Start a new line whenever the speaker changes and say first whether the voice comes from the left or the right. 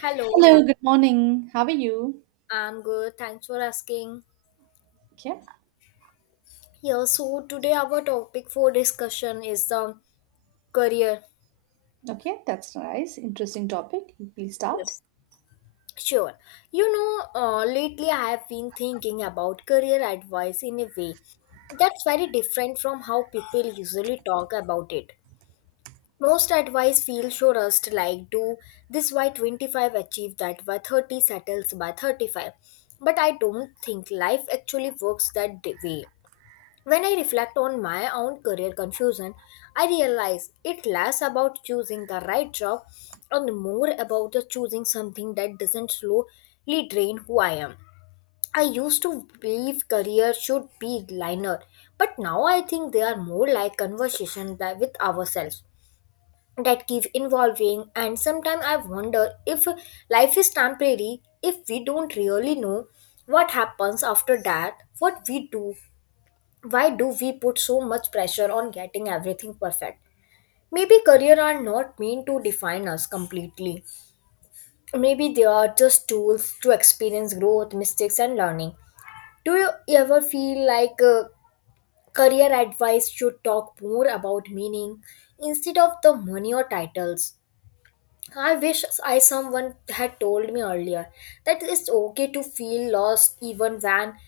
left: Hello, how-
right: Hello, good morning. How are you?
left: I'm good. Thanks for asking.
right: Okay,
left: Yeah, so today our topic for discussion is the career.
right: okay, that's nice. Interesting topic. Please start.
left: Yes. Sure. Lately I have been thinking about career advice in a way that's very different from how people usually talk about it. Most advice feels so rushed, like do this by 25, achieve that by 30, settles by 35. But I don't think life actually works that way. When I reflect on my own career confusion, I realize it less about choosing the right job and more about the choosing something that doesn't slowly drain who I am. I used to believe career should be linear, but now I think they are more like conversations that with ourselves that keep evolving, and sometimes I wonder if life is temporary, if we don't really know what happens after that, what we do, why do we put so much pressure on getting everything perfect. Maybe career are not meant to define us completely. Maybe they are just tools to experience growth, mistakes, and learning. Do you ever feel like career advice should talk more about meaning instead of the money or titles? I wish I someone had told me earlier that it's okay to feel lost even when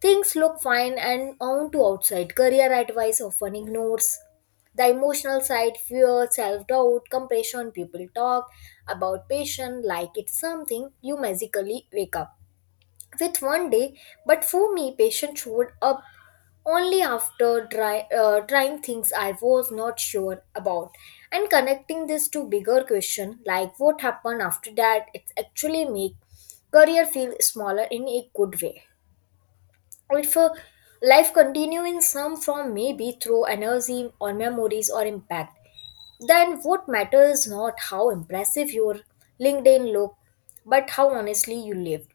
left: things look fine and on to outside. Career advice often ignores the emotional side, fear, self-doubt, compassion. People talk about passion like it's something you magically wake up with one day, but for me, patience showed up only after dry, trying things I was not sure about. And connecting this to bigger question like what happened after that, it actually make career feel smaller in a good way. If a life continue in some form, maybe through energy or memories or impact, then what matters not how impressive your LinkedIn look, but how honestly you lived.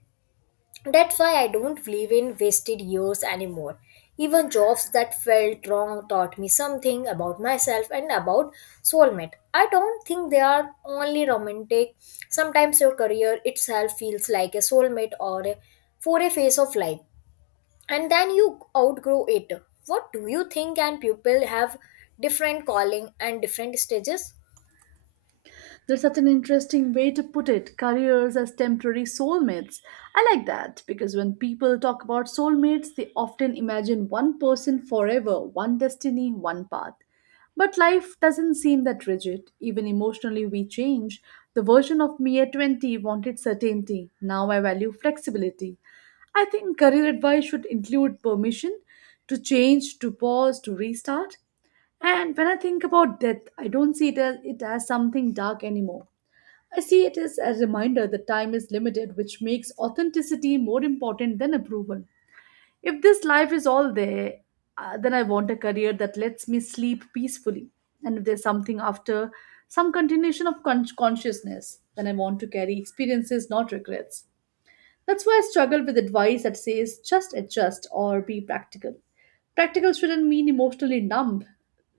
left: That's why I don't believe in wasted years anymore. Even jobs that felt wrong taught me something about myself and about soulmate. I don't think they are only romantic. Sometimes your career itself feels like a soulmate or a, for a phase of life, and then you outgrow it. What do you think? And people have different calling and different stages.
right: That's such an interesting way to put it, careers as temporary soulmates. I like that because when people talk about soulmates, they often imagine one person forever, one destiny, one path. But life doesn't seem that rigid. Even emotionally, we change. The version of me at 20 wanted certainty. Now I value flexibility. I think career advice should include permission to change, to pause, to restart. And when I think about death, I don't see it as something dark anymore. I see it as a reminder that time is limited, which makes authenticity more important than approval. If this life is all there, then I want a career that lets me sleep peacefully. And if there's something after, some continuation of consciousness, then I want to carry experiences, not regrets. That's why I struggle with advice that says just adjust or be practical. Practical shouldn't mean emotionally numb.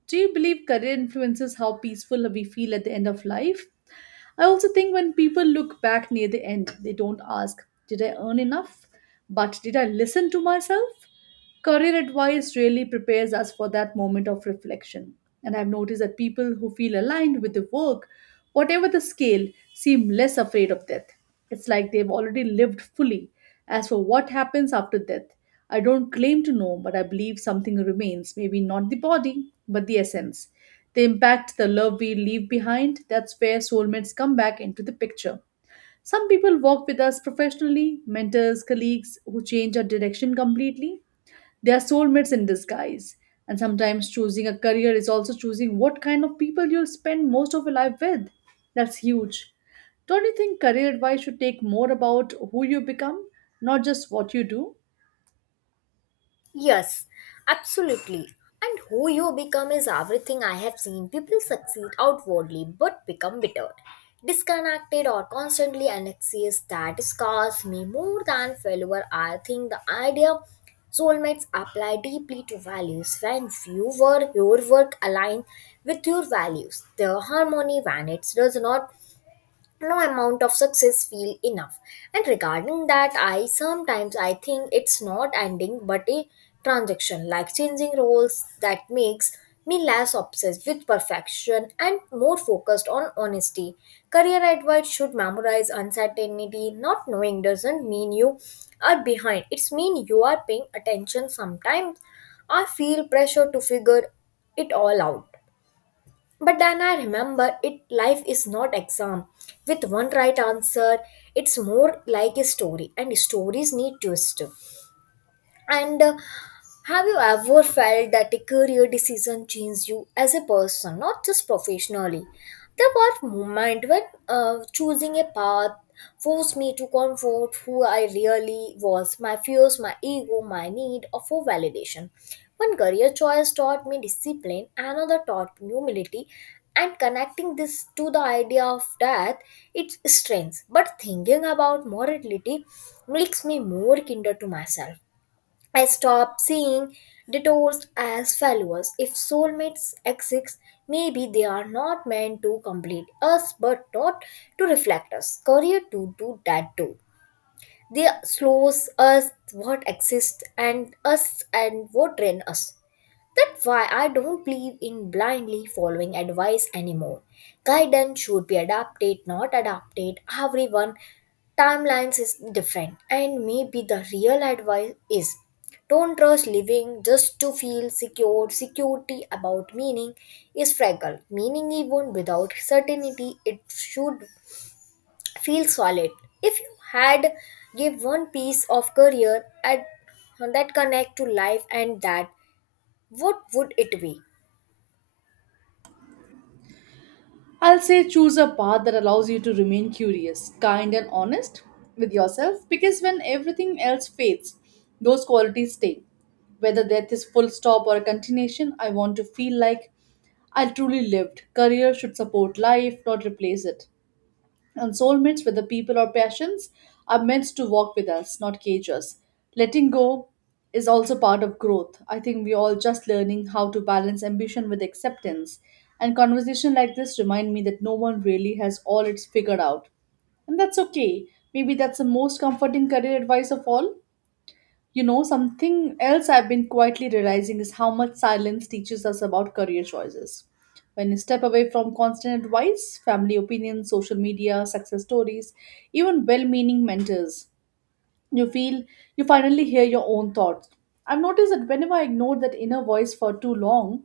right: Do you believe career influences how peaceful we feel at the end of life? I also think when people look back near the end, they don't ask, did I earn enough? But did I listen to myself? Career advice really prepares us for that moment of reflection. And I've noticed that people who feel aligned with the work, whatever the scale, seem less afraid of death. It's like they've already lived fully. As for what happens after death, I don't claim to know, but I believe something remains. Maybe not the body, but the essence, the impact, the love we leave behind. That's where soulmates come back into the picture. Some people walk with us professionally, mentors, colleagues who change our direction completely. They are soulmates in disguise. And sometimes choosing a career is also choosing what kind of people you'll spend most of your life with. That's huge. Don't you think career advice should take more about who you become, not just what you do?
left: Yes, absolutely. And who you become is everything. I have seen people succeed outwardly but become bitter, disconnected, or constantly anxious. That scars me more than failure. I think the idea soulmates apply deeply to values. When you were your work aligned with your values, the harmony. When it does not, no amount of success feel enough. And regarding that, I sometimes I think it's not ending but a transaction, like changing roles, that makes me less obsessed with perfection and more focused on honesty. Career advice should memorize uncertainty. Not knowing doesn't mean you are behind, it's mean you are paying attention. Sometimes I feel pressure to figure it all out, but then I remember it life is not exam with one right answer. It's more like a story and stories need twist. And Have you ever felt that a career decision changed you as a person, not just professionally? There was a moment when choosing a path forced me to confront who I really was, my fears, my ego, my need of for validation. One career choice taught me discipline, another taught me humility, and connecting this to the idea of death, it's strength. But thinking about mortality makes me more kinder to myself. I stopped seeing detours as failures. If soulmates exist, maybe they are not meant to complete us but not to reflect us. Career to do that too. They slows us what exists and us and what drain us. That's why I don't believe in blindly following advice anymore. Guidance should be adapted, not adapted. Everyone timelines is different, and maybe the real advice is don't trust living just to feel secure. Security about meaning is fragile. Meaning even without certainty, it should feel solid. If you had give one piece of career at that connect to life and that what would it be?
right: I'll say choose a path that allows you to remain curious, kind, and honest with yourself, because when everything else fades, those qualities stay. Whether death is full stop or a continuation, I want to feel like I truly lived. Career should support life, not replace it. And soulmates, whether people or passions, are meant to walk with us, not cage us. Letting go is also part of growth. I think we all just learning how to balance ambition with acceptance. And conversation like this remind me that no one really has all it's figured out. And that's okay. Maybe that's the most comforting career advice of all. You know, something else I've been quietly realizing is how much silence teaches us about career choices. When you step away from constant advice, family opinions, social media, success stories, even well meaning mentors, you feel you finally hear your own thoughts. I've noticed that whenever I ignore that inner voice for too long,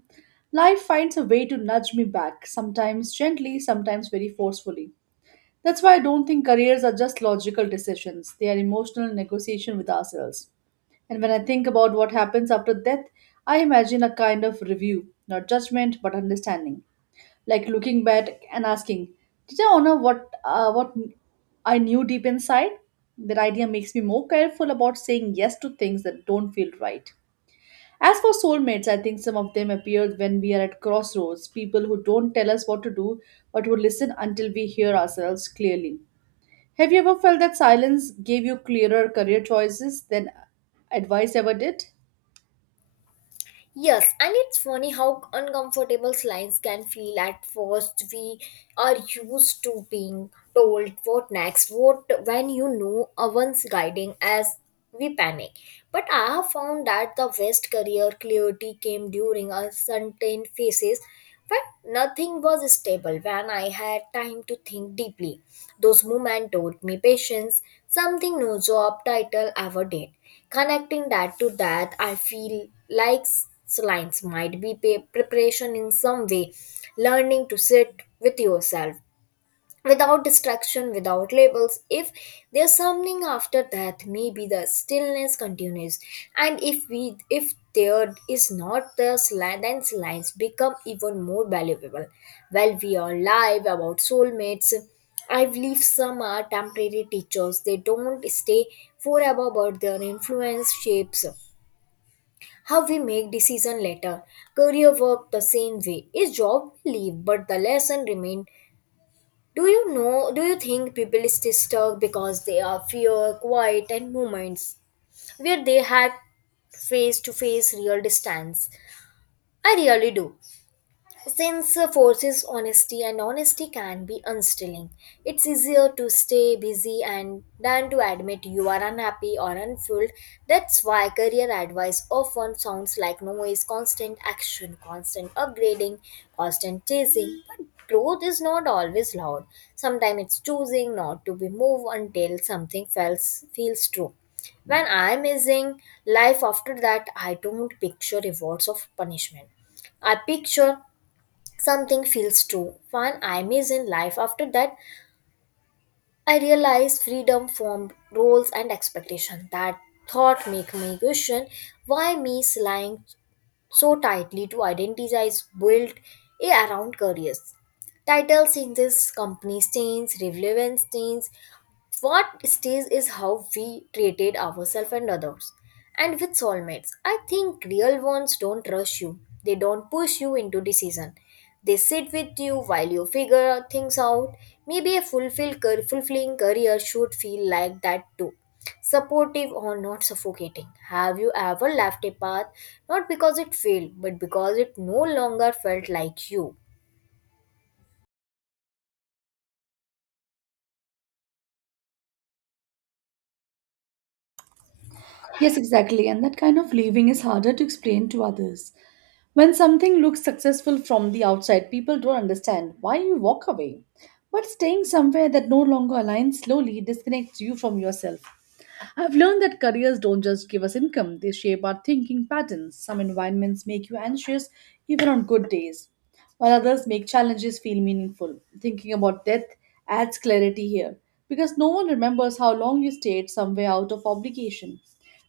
right: life finds a way to nudge me back, sometimes gently, sometimes very forcefully. That's why I don't think careers are just logical decisions, they are emotional negotiation with ourselves. And when I think about what happens after death, I imagine a kind of review, not judgment, but understanding. Like looking back and asking, did I honor what I knew deep inside? That idea makes me more careful about saying yes to things that don't feel right. As for soulmates, I think some of them appear when we are at crossroads, people who don't tell us what to do, but who listen until we hear ourselves clearly. Have you ever felt that silence gave you clearer career choices than advice ever did?
left: Yes, and it's funny how uncomfortable lines can feel at first. We are used to being told what next, what when you know one's guiding as we panic. But I have found that the best career clarity came during uncertain phases, when nothing was stable, when I had time to think deeply. Those moments taught me patience, something no job title ever did. Connecting that to that, I feel like lines might be preparation in some way, learning to sit with yourself without distraction, without labels. If there's something after that, maybe the stillness continues. And if we if there is not the sli- then lines become even more valuable. While we are live about soulmates, I believe some are temporary teachers. They don't stay forever, but their influence shapes how we make decision later. Career work the same way. Is job will leave, but the lesson remain. Do you think people stay stuck because they are fear, quiet, and moments where they had face to face real distance? I really do. Since forces honesty and honesty can be unstilling, it's easier to stay busy and than to admit you are unhappy or unfulfilled. That's why career advice often sounds like noise, constant action, constant upgrading, constant chasing. But growth is not always loud. Sometimes it's choosing not to be moved until something feels true. When I am missing life after that, I don't picture rewards of punishment. I picture something feels true. When I is in life after that, I realize freedom from roles and expectation. That thought make me question why me lying so tightly to identities built around careers. Titles in this company change, relevance change. What stays is how we treated ourselves and others. And with soulmates, I think real ones don't rush you. They don't push you into decision. They sit with you while you figure things out. Maybe a fulfilling career should feel like that too. Supportive or not suffocating. Have you ever left a path not because it failed, but because it no longer felt like you?
right: Yes, exactly. And that kind of leaving is harder to explain to others. When something looks successful from the outside, people don't understand why you walk away. But staying somewhere that no longer aligns slowly disconnects you from yourself. I've learned that careers don't just give us income, they shape our thinking patterns. Some environments make you anxious even on good days, while others make challenges feel meaningful. Thinking about death adds clarity here because no one remembers how long you stayed somewhere out of obligation.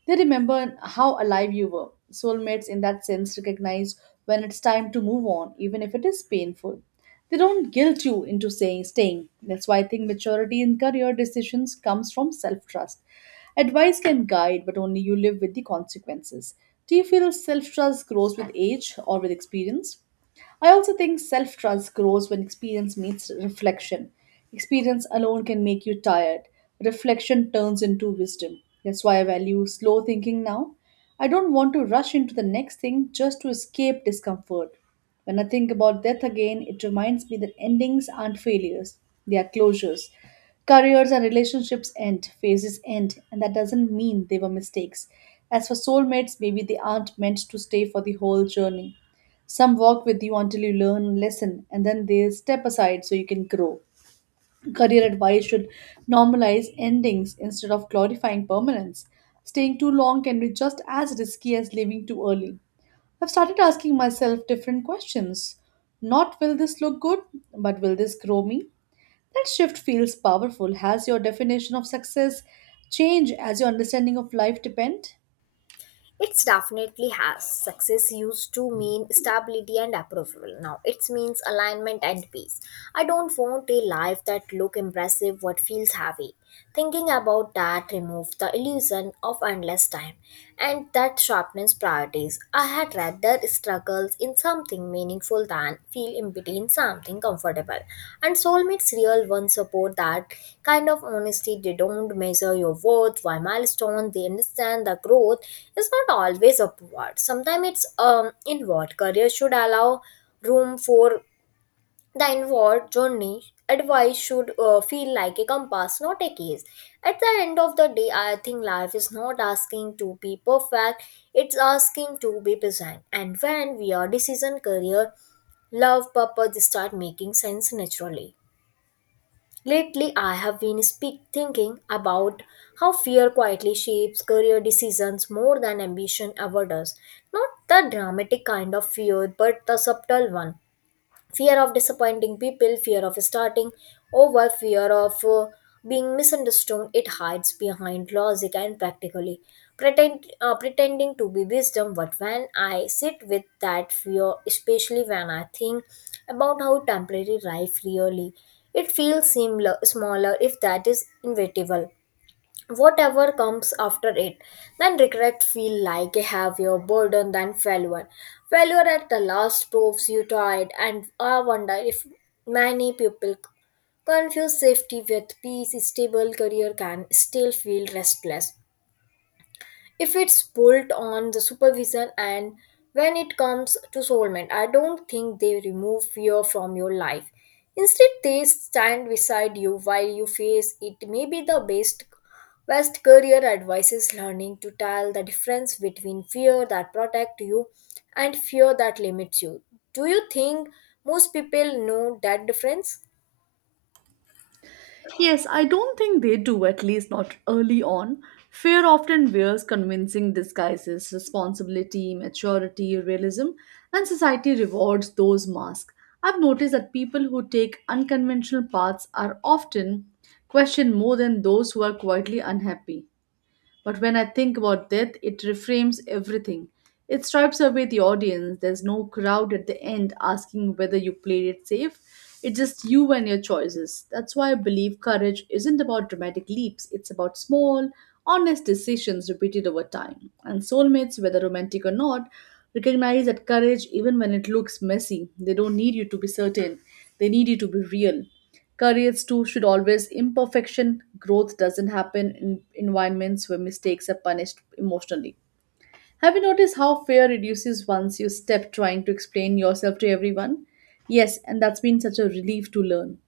right: They remember how alive you were. Soulmates, in that sense, recognize when it's time to move on, even if it is painful. They don't guilt you into saying staying. That's why I think maturity in career decisions comes from self trust. Advice can guide, but only you live with the consequences. Do you feel self trust grows with age or with experience? I also think self trust grows when experience meets reflection. Experience alone can make you tired. Reflection turns into wisdom. That's why I value slow thinking now. I don't want to rush into the next thing just to escape discomfort. When I think about death again, it reminds me that endings aren't failures, they are closures. Careers and relationships end, phases end, and that doesn't mean they were mistakes. As for soulmates, maybe they aren't meant to stay for the whole journey. Some walk with you until you learn a lesson and then they step aside so you can grow. Career advice should normalize endings instead of glorifying permanence. Staying too long can be just as risky as leaving too early. I've started asking myself different questions. Not will this look good, but will this grow me? That shift feels powerful. Has your definition of success changed as your understanding of life depend?
left: It definitely has. Success used to mean stability and approval. Now it means alignment and peace. I don't want a life that look impressive but feels heavy. Thinking about that removes the illusion of endless time and that sharpens priorities. I had rather struggles in something meaningful than feel empty in something comfortable. And soulmates real ones support that kind of honesty. They don't measure your worth by milestone. They understand the growth is not always upward. Sometimes it's inward. Career should allow room for the inward journey. Advice should feel like a compass, not a case. At the end of the day, I think life is not asking to be perfect, it's asking to be present. And when we are decision, career, love, purpose start making sense naturally. Lately, I have been speak thinking about how fear quietly shapes career decisions more than ambition ever does. Not the dramatic kind of fear, but the subtle one, fear of disappointing people, fear of starting over, fear of being misunderstood. It hides behind logic and practically pretend, pretending to be wisdom. But when I sit with that fear, especially when I think about how temporary life really, it feels similar smaller. If that is inevitable whatever comes after it, then regret feel like a heavier burden than failure. Failure at the last proves you tried, and I wonder if many people confuse safety with peace. Stable career can still feel restless if it's built on the supervision. And when it comes to soulmate, I don't think they remove fear from your life. Instead they stand beside you while you face it. May be the best career advice is learning to tell the difference between fear that protect you and fear that limits you. Do you think most people know that difference?
right: Yes, I don't think they do, at least not early on. Fear often wears convincing disguises, responsibility, maturity, realism, and society rewards those masks. I've noticed that people who take unconventional paths are often questioned more than those who are quietly unhappy. But when I think about death, it reframes everything. It stripes away the audience. There's no crowd at the end asking whether you played it safe. It's just you and your choices. That's why I believe courage isn't about dramatic leaps, it's about small, honest decisions repeated over time. And soulmates, whether romantic or not, recognize that courage, even when it looks messy, they don't need you to be certain, they need you to be real. Careers too should always imperfection. Growth doesn't happen in environments where mistakes are punished emotionally. Have you noticed how fear reduces once you stop trying to explain yourself to everyone? Yes, and that's been such a relief to learn.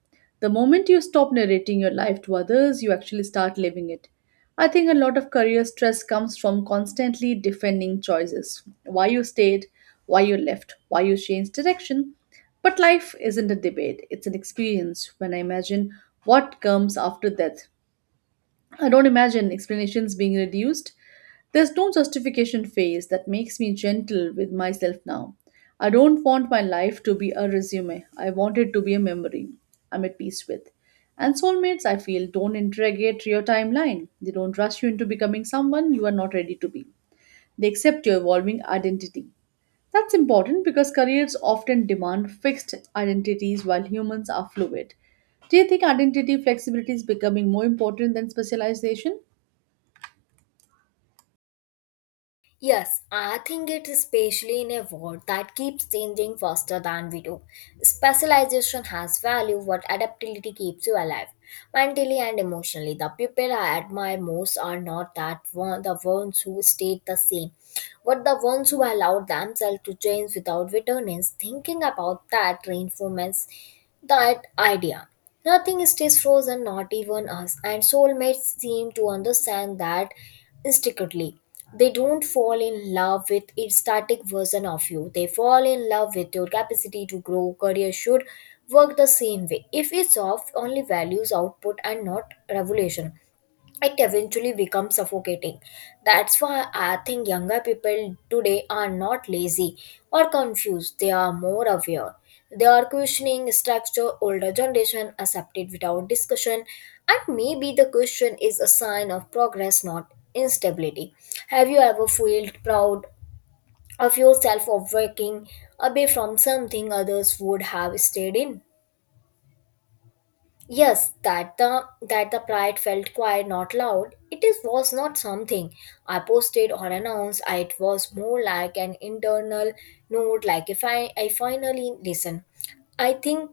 right: The moment you stop narrating your life to others, you actually start living it. I think a lot of career stress comes from constantly defending choices why you stayed, why you left, why you changed direction. But life isn't a debate, it's an experience when I imagine what comes after death. I don't imagine explanations being reduced. There's no justification phase that makes me gentle with myself now. I don't want my life to be a resume. I want it to be a memory I'm at peace with. And soulmates, I feel, don't interrogate your timeline. They don't rush you into becoming someone you are not ready to be. They accept your evolving identity. That's important because careers often demand fixed identities while humans are fluid. Do you think identity flexibility is becoming more important than specialization?
left: Yes, I think it is, especially in a world that keeps changing faster than we do. Specialization has value, but adaptability keeps you alive. Mentally and emotionally, the people I admire most are not that one, the ones who stayed the same, but the ones who allowed themselves to change without bitterness. Thinking about that reinforces that idea. Nothing stays frozen, not even us, and soulmates seem to understand that instinctively. They don't fall in love with a static version of you. They fall in love with your capacity to grow. Career should work the same way. If it's off, only values output and not revolution, it eventually becomes suffocating. That's why I think younger people today are not lazy or confused, they are more aware. They are questioning structure older generation accepted without discussion, and maybe the question is a sign of progress, not instability. Have you ever felt proud of yourself of working away from something others would have stayed in? Yes, that the pride felt quiet, not loud. It is was not something I posted or announced. It was more like an internal note, like if I finally listen. I think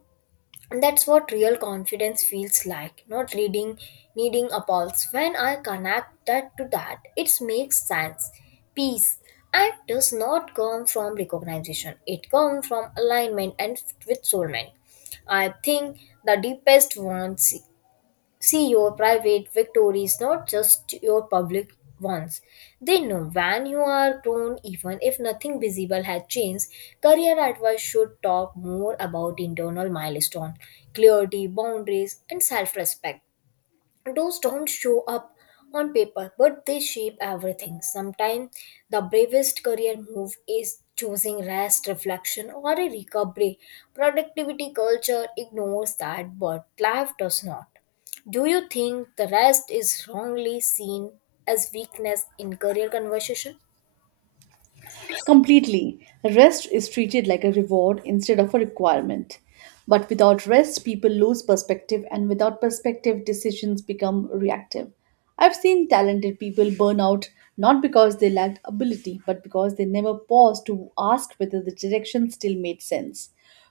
left: and that's what real confidence feels like, not reading, needing a pulse. When I connect that to that, it makes sense. Peace and does not come from recognition, it comes from alignment and with soulmate. I think the deepest ones see your private victories, not just your public ones. They know when you are grown, even if nothing visible has changed. Career advice should talk more about internal milestone, clarity, boundaries, and self respect. Those don't show up on paper, but they shape everything. Sometimes the bravest career move is choosing rest, reflection, or a recovery. Productivity culture ignores that, but life does not. Do you think the rest is wrongly seen as weakness in career conversation?
right: Completely. Rest is treated like a reward instead of a requirement. But without rest, people lose perspective, and without perspective, decisions become reactive. I've seen talented people burn out not because they lacked ability, but because they never paused to ask whether the direction still made sense.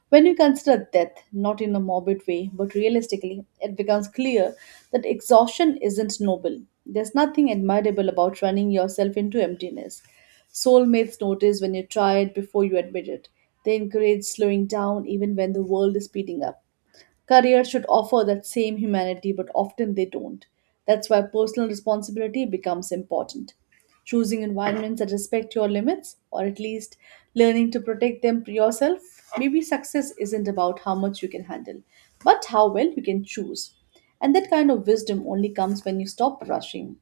right: When you consider death, not in a morbid way, but realistically, it becomes clear that exhaustion isn't noble. There's nothing admirable about running yourself into emptiness. Soulmates notice when you try it before you admit it. They encourage slowing down even when the world is speeding up. Careers should offer that same humanity, but often they don't. That's why personal responsibility becomes important. Choosing environments that respect your limits, or at least learning to protect them yourself, maybe success isn't about how much you can handle, but how well you can choose. And that kind of wisdom only comes when you stop rushing.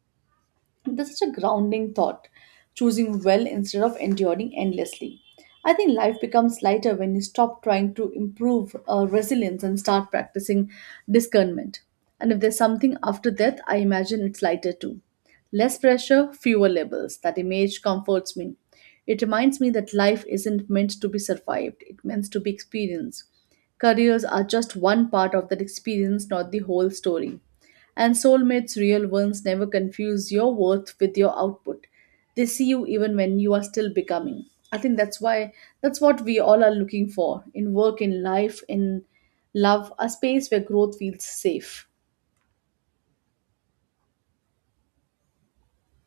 right: That's such a grounding thought, choosing well instead of enduring endlessly. I think life becomes lighter when you stop trying to improve resilience and start practicing discernment. And if there's something after death, I imagine it's lighter too. Less pressure, fewer labels. That image comforts me. It reminds me that life isn't meant to be survived, it's meant to be experienced. Careers are just one part of that experience, not the whole story. And soulmates, real ones, never confuse your worth with your output. They see you even when you are still becoming. I think that's what we all are looking for in work, in life, in love, a space where growth feels safe.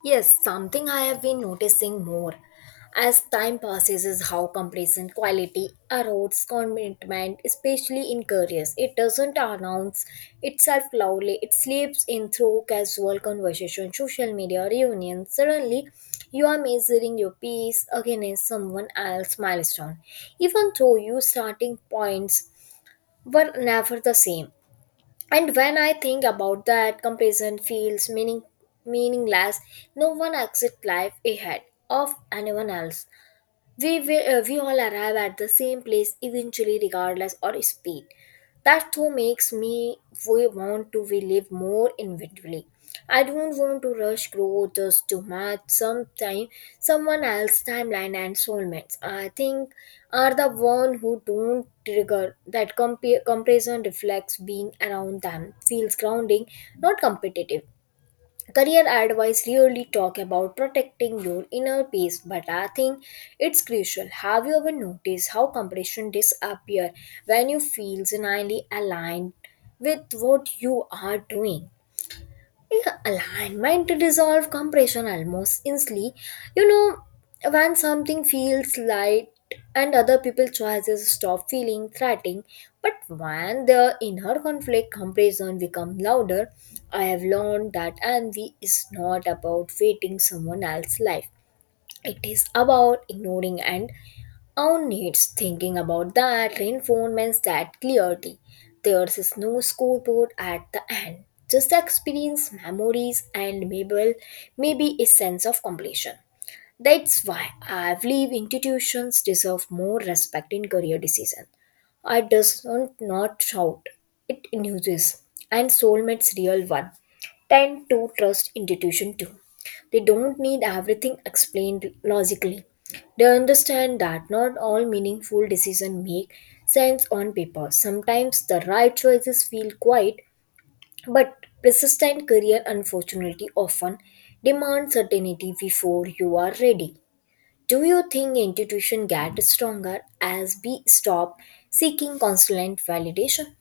left: Yes, something I have been noticing more as time passes is how comparison quality erodes commitment, especially in careers. It doesn't announce itself loudly, it slips in through casual conversation, social media, reunions. Suddenly, you are measuring your peace against someone else's milestone, even though your starting points were never the same. And when I think about that, comparison feels meaningless. No one exits life ahead of anyone else. We we all arrive at the same place eventually, regardless or speed. That too makes me, we want to, we live more individually. I don't want to rush growth just to match sometime someone else's timeline and soulmates. I think are the one who don't trigger that comparison reflects. Being around them feels grounding, not competitive. Career advice really talk about protecting your inner peace, but I think it's crucial. Have you ever noticed how competition disappear when you feel genuinely aligned with what you are doing? Yeah, alignment to dissolve compression almost instantly. You know, when something feels light and other people's choices stop feeling threatening, but when the inner conflict compression become louder, I have learned that envy is not about waiting someone else's life. It is about ignoring and own needs. Thinking about that reinforcements that clarity. There is no scoreboard at the end. Just the experience, memories, and maybe, maybe a sense of completion. That's why I believe institutions deserve more respect in career decision. I does not not shout. It induces, and soulmates real one tend to trust institution too. They don't need everything explained logically. They understand that not all meaningful decisions make sense on paper. Sometimes the right choices feel quiet, but persistent. Career unfortunately often demand certainty before you are ready. Do you think institutions get stronger as we stop seeking constant validation?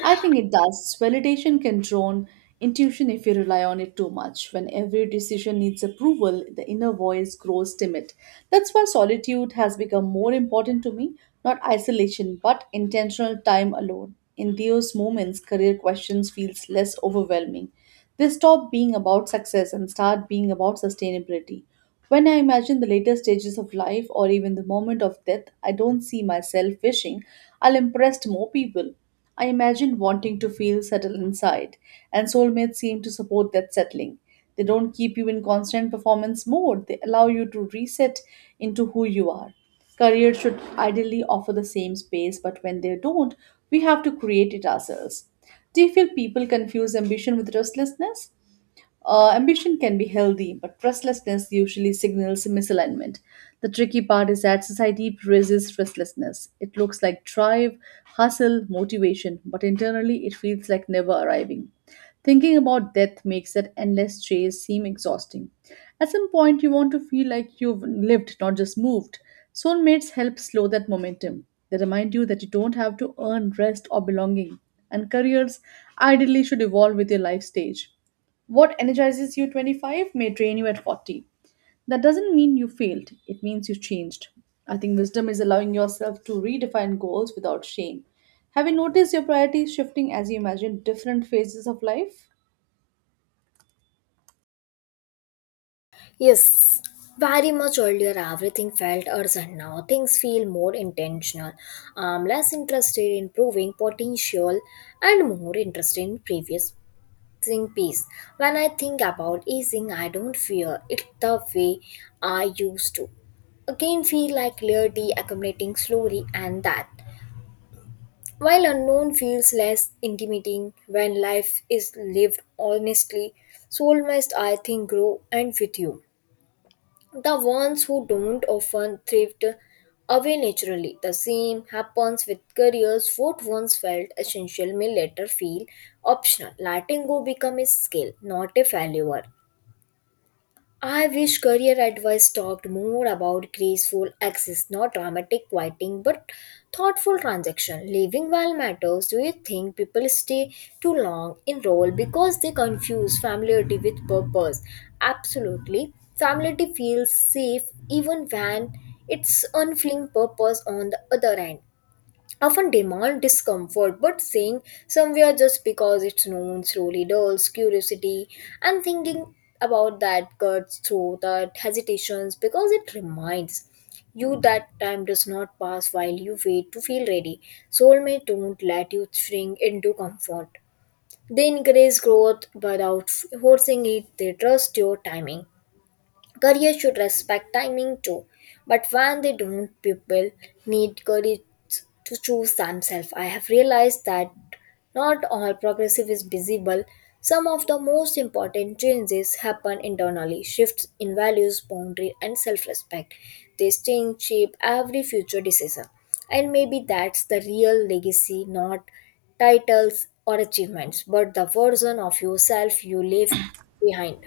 right: I think it does. Validation can drown intuition if you rely on it too much. When every decision needs approval, the inner voice grows timid. That's why solitude has become more important to me, not isolation, but intentional time alone. In those moments, career questions feels less overwhelming. They stop being about success and start being about sustainability. When I imagine the later stages of life or even the moment of death, I don't see myself wishing I'll impress more people. I imagine wanting to feel settled inside, and soulmates seem to support that settling. They don't keep you in constant performance mode, they allow you to reset into who you are. Careers should ideally offer the same space, but when they don't, we have to create it ourselves. Do you feel people confuse ambition with restlessness? Ambition can be healthy, but restlessness usually signals misalignment. The tricky part is that society praises restlessness. It looks like drive, hustle, motivation, but internally it feels like never arriving. Thinking about death makes that endless chase seem exhausting. At some point, you want to feel like you've lived, not just moved. Soulmates help slow that momentum. They remind you that you don't have to earn rest or belonging, and careers ideally should evolve with your life stage. What energizes you 25 may drain you at 40. That doesn't mean you failed, it means you changed. I think wisdom is allowing yourself to redefine goals without shame. Have you noticed your priorities shifting as you imagine different phases of life?
left: Yes, very much earlier everything felt urgent. Now things feel more intentional. I'm less interested in proving potential and more interested in previous thing peace. When I think about easing, I don't fear it the way I used to. Again, feel like clarity accumulating slowly, and that while unknown feels less intimidating when life is lived honestly, soul must I think grow and with you. The ones who don't often thrift away naturally. The same happens with careers. What once felt essential may later feel optional. Letting go become a skill, not a failure. I wish career advice talked more about graceful access, not dramatic quieting, but thoughtful transaction. Living well matters. Do you think people stay too long in role because they confuse familiarity with purpose? Absolutely. Familiarity feels safe even when it's unfilling. Purpose on the other end often demand discomfort, but staying somewhere just because it's known slowly dulls curiosity. And thinking about that cuts through the hesitations, because it reminds you that time does not pass while you wait to feel ready. Soulmate don't let you shrink into comfort. They encourage growth without forcing it. They trust your timing. Careers should respect timing too, but when they don't, people need courage to choose themselves. I have realized that not all progressive is visible. Some of the most important changes happen internally, shifts in values, boundary, and self respect. These things shape every future decision. And maybe that's the real legacy, not titles or achievements, but the version of yourself you leave behind.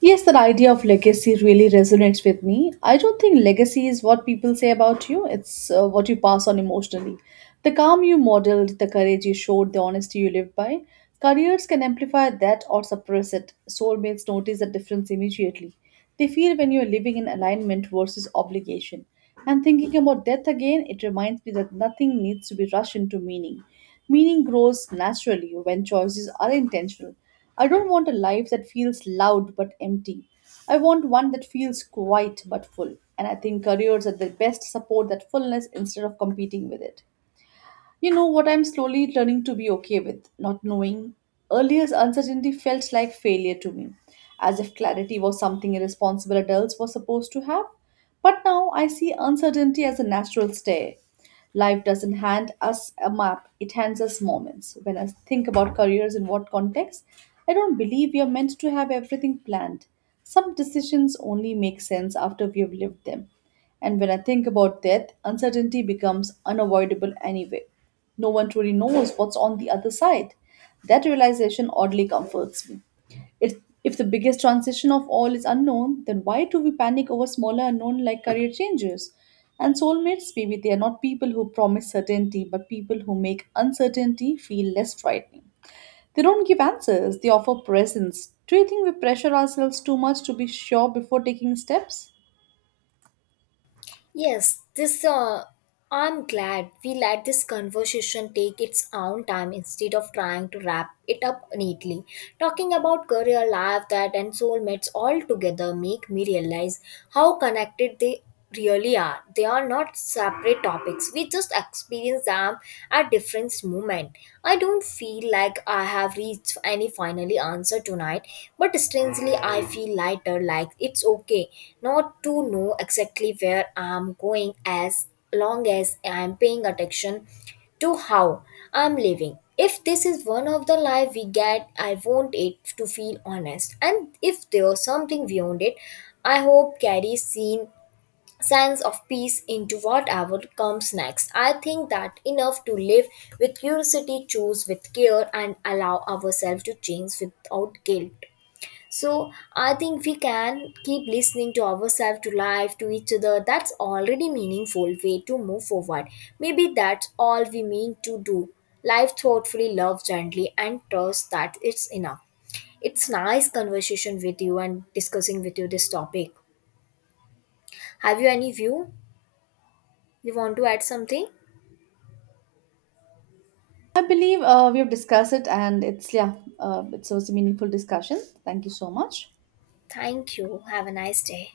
right: Yes, that idea of legacy really resonates with me. I don't think legacy is what people say about you, it's what you pass on emotionally. The calm you modeled, the courage you showed, the honesty you lived by. Careers can amplify that or suppress it. Soulmates notice the difference immediately. They feel when you are living in alignment versus obligation. And thinking about death again, it reminds me that nothing needs to be rushed into meaning. Meaning grows naturally when choices are intentional. I don't want a life that feels loud but empty. I want one that feels quiet but full. And I think careers are the best support that fullness instead of competing with it. You know what I'm slowly learning to be okay with, not knowing. Earlier, uncertainty felt like failure to me, as if clarity was something irresponsible adults were supposed to have. But now I see uncertainty as a natural stare. Life doesn't hand us a map, it hands us moments. When I think about careers in what context, I don't believe we are meant to have everything planned. Some decisions only make sense after we have lived them. And when I think about death, uncertainty becomes unavoidable anyway. No one truly knows what's on the other side. That realization oddly comforts me. If, if the biggest transition of all is unknown, then why do we panic over smaller unknown like career changes? And soulmates, maybe they are not people who promise certainty, but people who make uncertainty feel less frightening. They don't give answers, they offer presence. Do you think we pressure ourselves too much to be sure before taking steps?
left: Yes, this I'm glad we let this conversation take its own time instead of trying to wrap it up neatly. Talking about career, life, that, and soulmates all together make me realize how connected they really are. They are not separate topics. We just experience them at different moment. I don't feel like I have reached any finally answer tonight, but strangely I feel lighter, like it's okay not to know exactly where I'm going as long as I'm paying attention to how I'm living. If this is one of the life we get, I want it to feel honest. And if there's something beyond it, I hope carries seen sense of peace into whatever comes next. I think that enough to live with curiosity, choose with care, and allow ourselves to change without guilt. So I think we can keep listening to ourselves, to life, to each other. That's already meaningful way to move forward. Maybe that's all we mean to do. Life thoughtfully, love gently, and trust that it's enough. It's nice conversation with you and discussing with you this topic. Have you any view? You want to add something?
right: I believe we have discussed it, and it's yeah, it was a meaningful discussion. Thank you so much.
left: Thank you. Have a nice day.